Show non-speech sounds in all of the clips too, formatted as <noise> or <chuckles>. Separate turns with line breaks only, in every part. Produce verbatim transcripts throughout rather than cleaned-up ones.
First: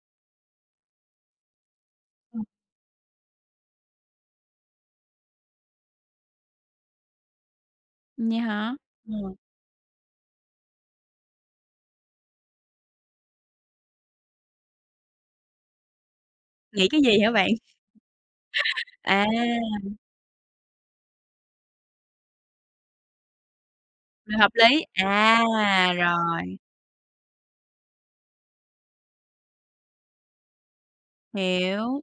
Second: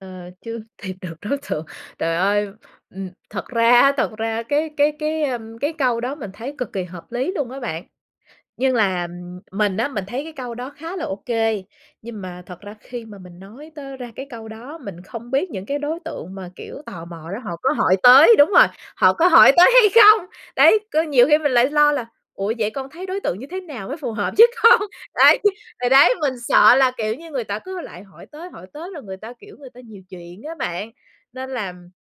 Ờ, chưa tìm được đối tượng. Trời
Ờ.
ơi, ừm, thật ra á, thật ra cái cái cái, a, cái câu đó mình thấy cực kỳ hợp lý luôn á bạn.
Vậy
Nhưng
hả?
là
Ờ.
mình á, mình thấy cái câu đó khá là ô kê, nhưng mà thật ra khi mà mình nói tới ra cái câu đó, mình không biết những cái đối tượng mà, kiểu,
Nghĩ cái
tò
gì
mò
hả
đó
bạn?
họ có hỏi tới đúng rồi, họ có hỏi tới hay
À!
không. Đấy, có nhiều khi mình lại lo là "Ủa, vậy con thấy đối tượng như thế nào mới phù hợp
Này
với
hợp
con?"
lý.
Đấy,
À,
thì đấy, mình
rồi.
sợ là, kiểu như, người ta cứ lại hỏi tới hỏi tới là người ta, kiểu, người ta nhiều chuyện á bạn. Nên là
Hiểu.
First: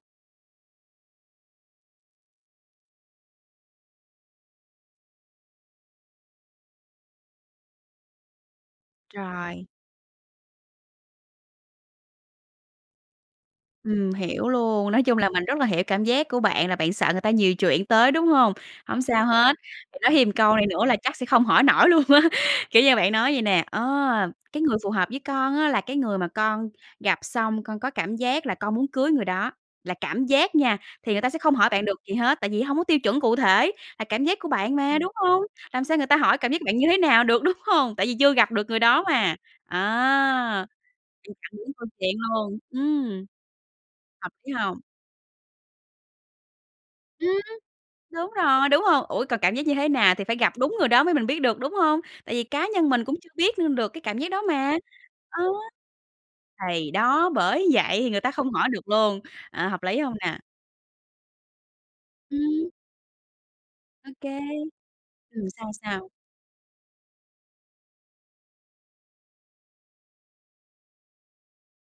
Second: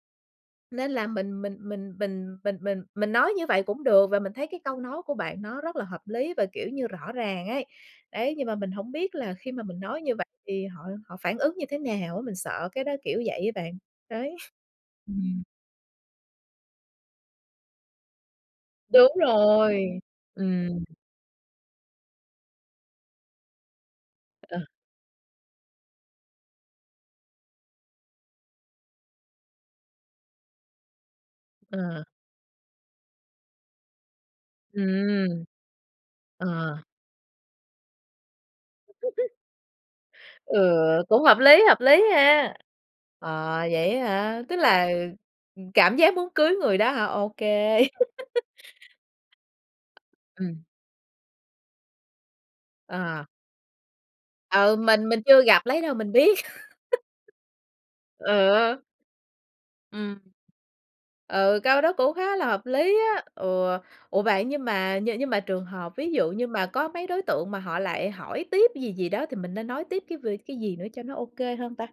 nên là mình mình mình mình mình mình mình nói như vậy cũng được và mình thấy cái câu nói của bạn nó rất là hợp lý và, kiểu như, rõ ràng ấy. Đấy, nhưng mà mình hổng biết là khi mà
Rồi.
mình nói như vậy thì họ họ phản ứng như thế nào á. Mình sợ cái đó kiểu vậy á bạn,
Ừm,
đấy.
hiểu luôn, nói
<chuckles>
chung là
Ừm.
mình rất là hiểu cảm giác của bạn là bạn sợ người ta nhiều chuyện tới, đúng hông? Hổng
Đúng
sao hết, bạn
rồi,
nói thêm ừn câu này
ừm.
nữa là chắc sẽ không hỏi nổi luôn á. Kiểu như, bạn nói vậy nè: "Ờ,
Ờ.
cái người phù hợp với con á là cái người mà con gặp xong con có cảm giác là con muốn cưới người đó." Là cảm giác nha, thì người ta sẽ không hỏi bạn được
Ờ.
gì hết, tại vì hông có tiêu chuẩn cụ thể, là cảm giác của bạn mà, đúng hông?
Ừm.
Làm sao người ta hỏi cảm giác bạn
Ờ.
như thế nào được, đúng hông? Tại vì chưa gặp được người đó
<laughs>
mà.
Ừ,
Á,
cũng
mình
hợp
chặn
lý,
đứng
hợp
câu
lý
chuyện
ha!
luôn. Ừm.
À, vậy á
Hợp
hả?
lý
Tức
hông?
là, ừm, cảm giác muốn cưới người đó hả?
Ừm.
Ô kê.
Đúng rồi, đúng hông? Ủa, còn cảm giác như thế nào
<laughs>
thì phải gặp
Ừm.
đúng người đó mới mình biết được, đúng hông? Tại vì cá nhân mình cũng
À.
chưa biết nữa được cái cảm giác đó mà,
Ờ, mình mình
đó.
chưa gặp, lấy đâu mình biết?
Thì
<laughs>
đó, bởi vậy thì người ta không hỏi
Ừ.
được luôn. Ờ, hợp lý hông
Ừm.
nè?
Ừ, câu đó cũng khá là hợp
Ừm.
lý á. Ừ,
Ô
ủa,
kê.
vậy nhưng mà nh nhưng mà
Ừm,
trường
sao?
hợp
Sao?
ví dụ như mà có mấy đối tượng mà họ lại hỏi tiếp gì gì đó thì mình nên nói tiếp cái về cái gì nữa cho nó ô kê hơn ta?